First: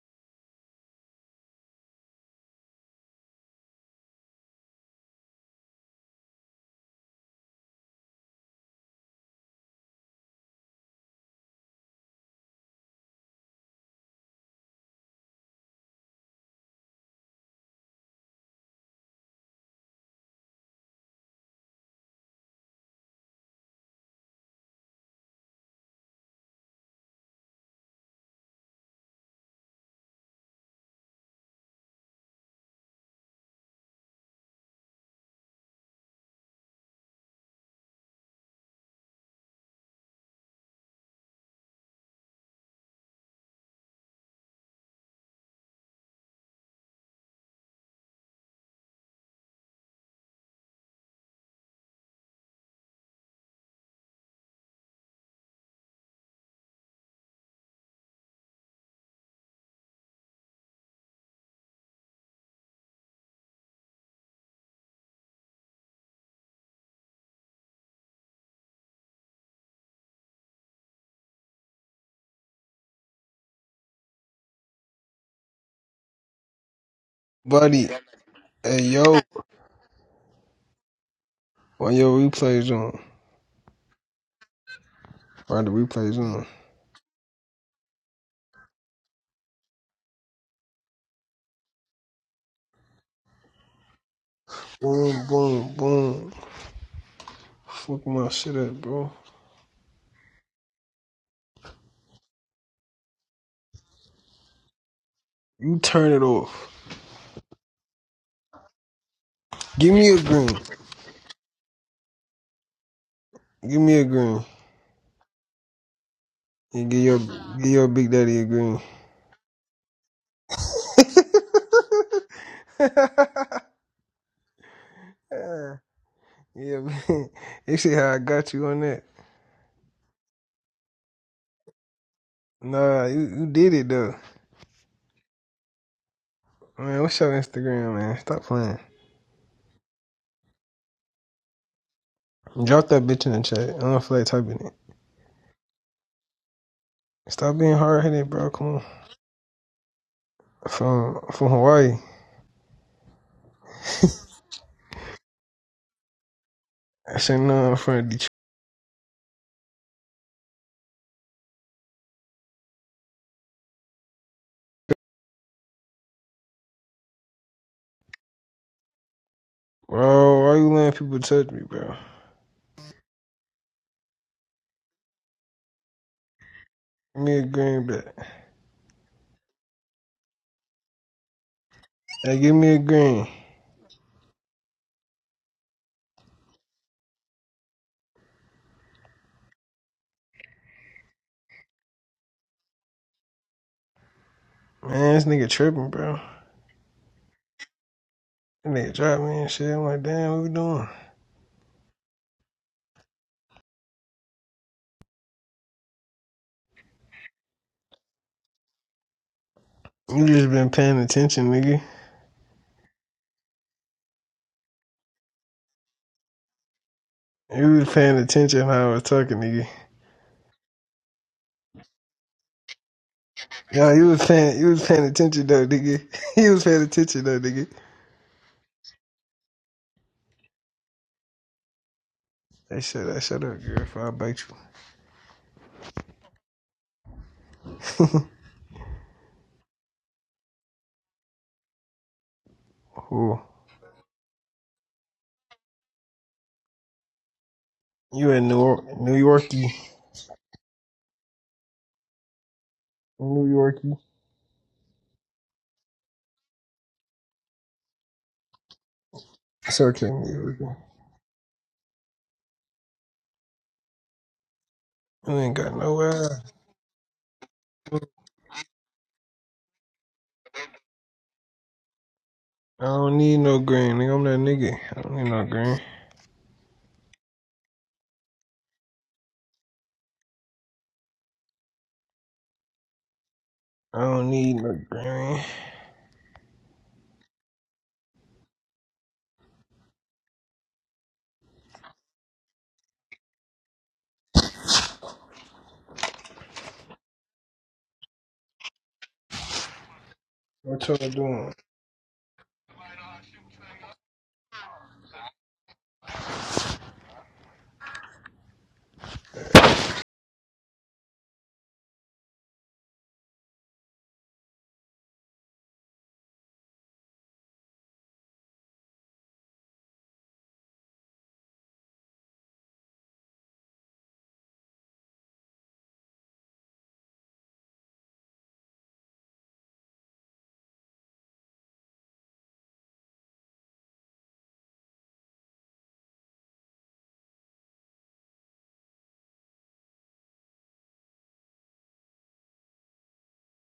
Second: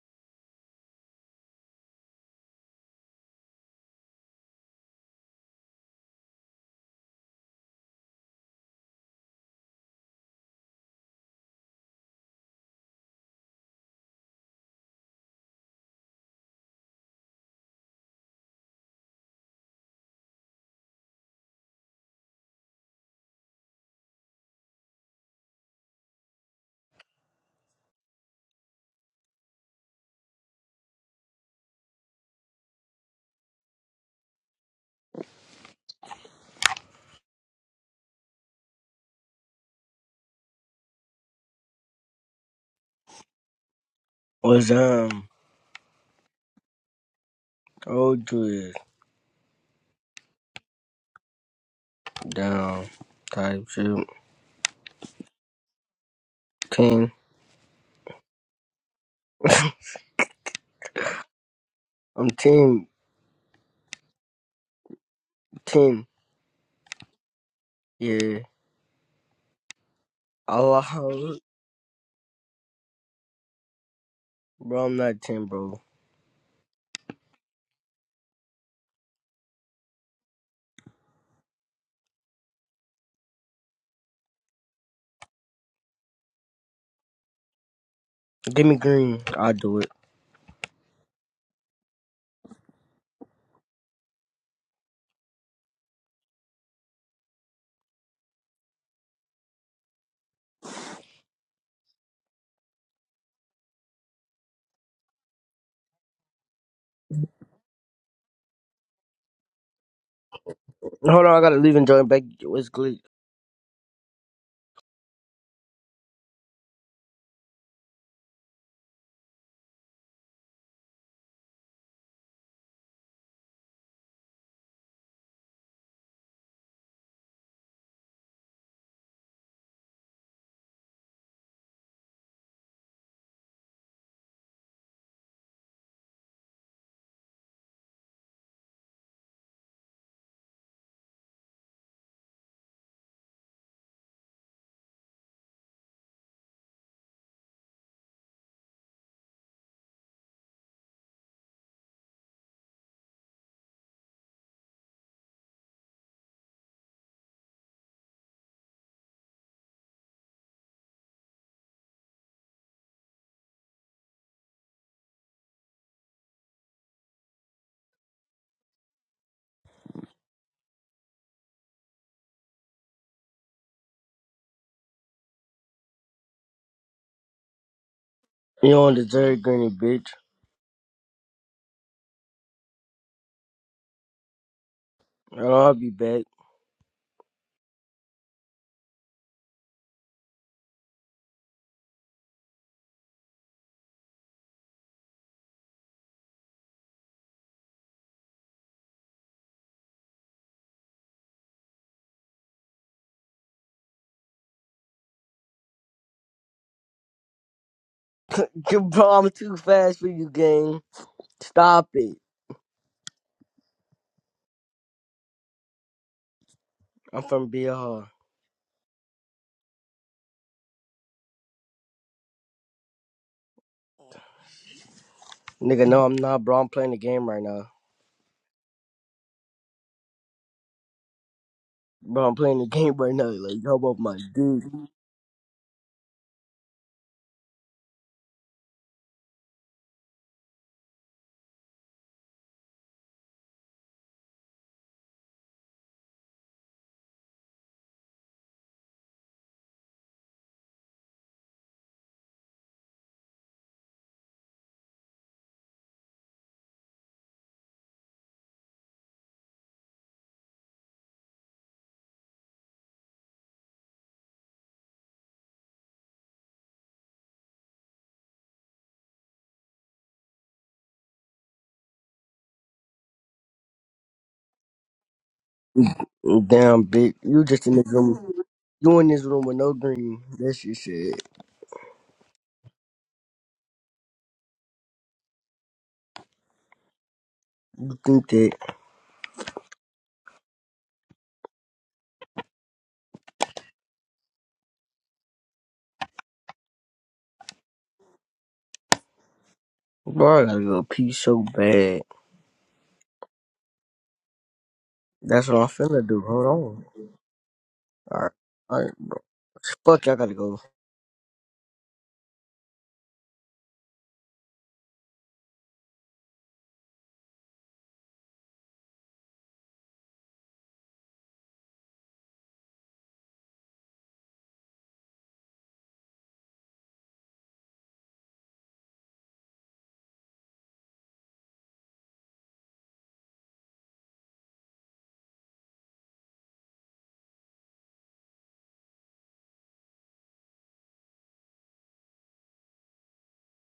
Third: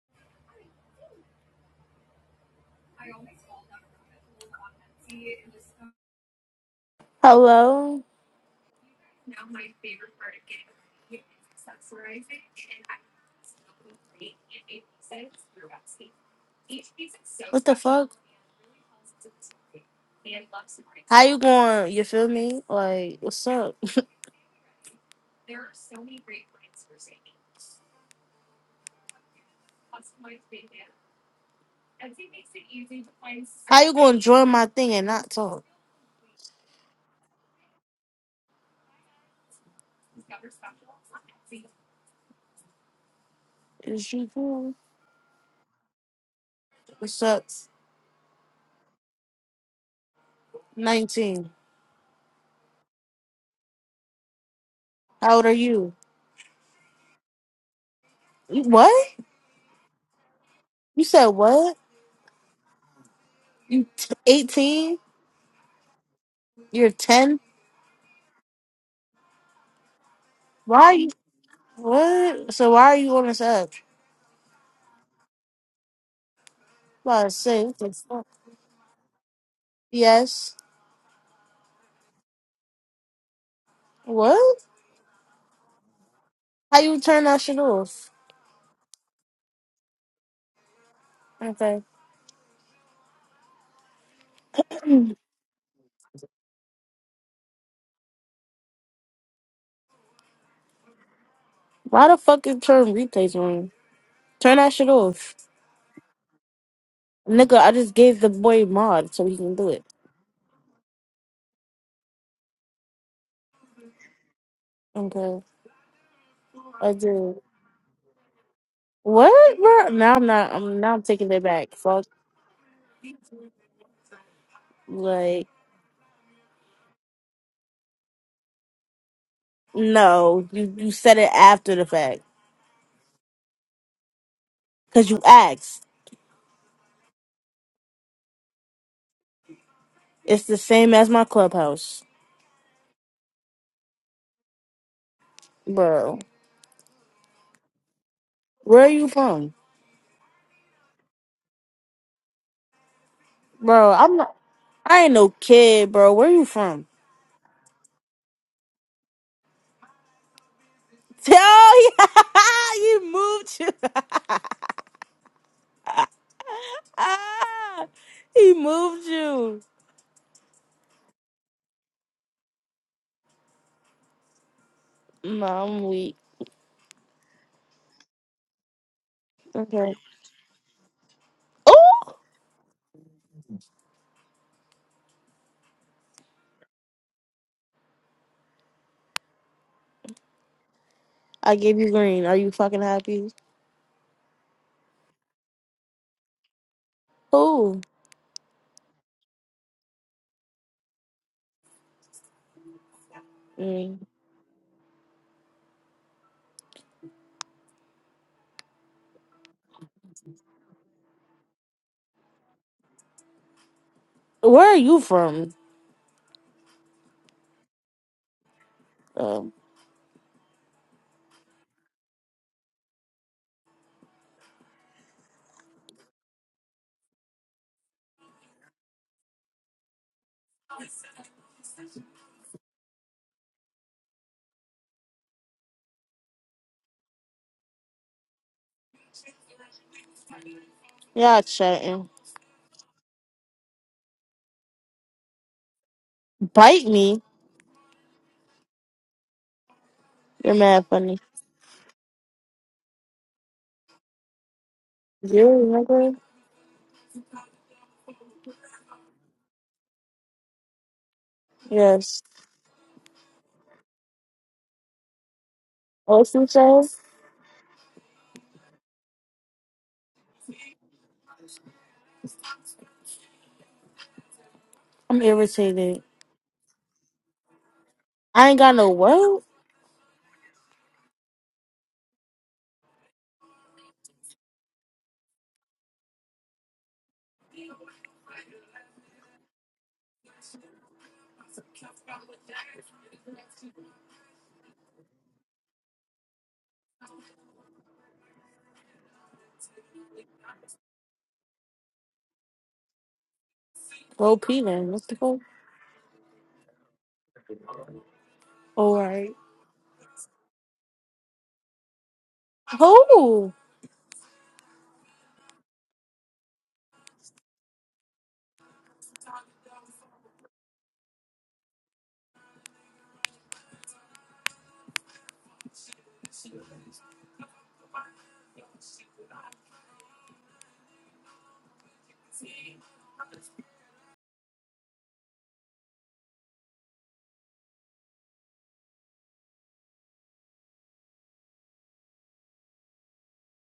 Hello? What the fuck? How you going? You feel me? Like, what's up? How you going to join my thing and not talk? Is you was cool? um What's up? old dude 19. down type shit. How old are you? ten. You- What? You said what? I'm team You t- 18? team. You're 10? Yeah. Why are you? Allah What? So why are you on this app? bro, I'm not ten, bro. About to say, what Buddy, the fuck? hey yo, Yes. when your replays on, What? why the replays on? How you turn that shit off? Give me green. I'll do it. Okay. Boom, boom, boom. Fuck my shit up, bro. Why the fuck is turn replays on? Turn that shit off. You turn it off. Nigga, I just gave the boy mod so he can do it. Give me a green. Hold on, I gotta leave and join back What's glitch? Give me a green. Okay. And I give your did. give your big daddy a green. What, bro? Now I'm not I'm now I'm taking it back. Fuck like yeah, man. You see how I got you on that? no. You you said it after the fact. Nah, you, you did it though. Cause you asked. Man, what's your Instagram, man? Stop playing. It's the same as my clubhouse. Drop that bitch in the chat. I don't feel like typing it. Bro. Stop being hard headed, bro. Come on. Where are you from? From from Hawaii. Bro, I'm not I ain't no kid, bro. Where you from? I said, no, I'm from Detroit. Oh, yeah. he moved you. he moved you. Bro, why you letting people touch me, bro? No, I'm weak. Give me a green, but You don't deserve greeny Okay. bitch. Oh, Hey, give me a green. I'll be back. I gave you green. Are you fucking happy? Man, this nigga tripping, bro. Who? This nigga dropped me and shit. I'm like, damn, what we doing? Mm. bro, I'm too fast for You you just been gang. paying attention, nigga. Stop it. Where are you from? I'm from You was BR. paying attention how I was talking, Um, nigga. Yo, you was paying, you was paying attention though, Nigga, nigga. no, I'm not, you bro. was I'm paying playing the attention game though, right now. nigga. Bro, I'm playing the Hey, game shut right up, now. shut Like, up, how girl. If about I my bite you, dude? yeah, chatting. oh, Bite me. You in New York, New Yorkie, You're mad funny. New Yorkie. You remember? It's okay, New Yorkie. Yes. You ain't got What nowhere. you say? I don't need no green, nigga. I'm that nigga. I don't I'm need no green. irritated. Damn, bitch. You just in this room. I ain't got no You in this room what? with no green. That's your shit. I don't need no green. You think that. Bro, I gotta go What y'all pee so doing? bad. Go pee then. What the fuck? That's what I'm finna do. Hold on. Alright. Alright. All right. Fuck, I gotta go. Who?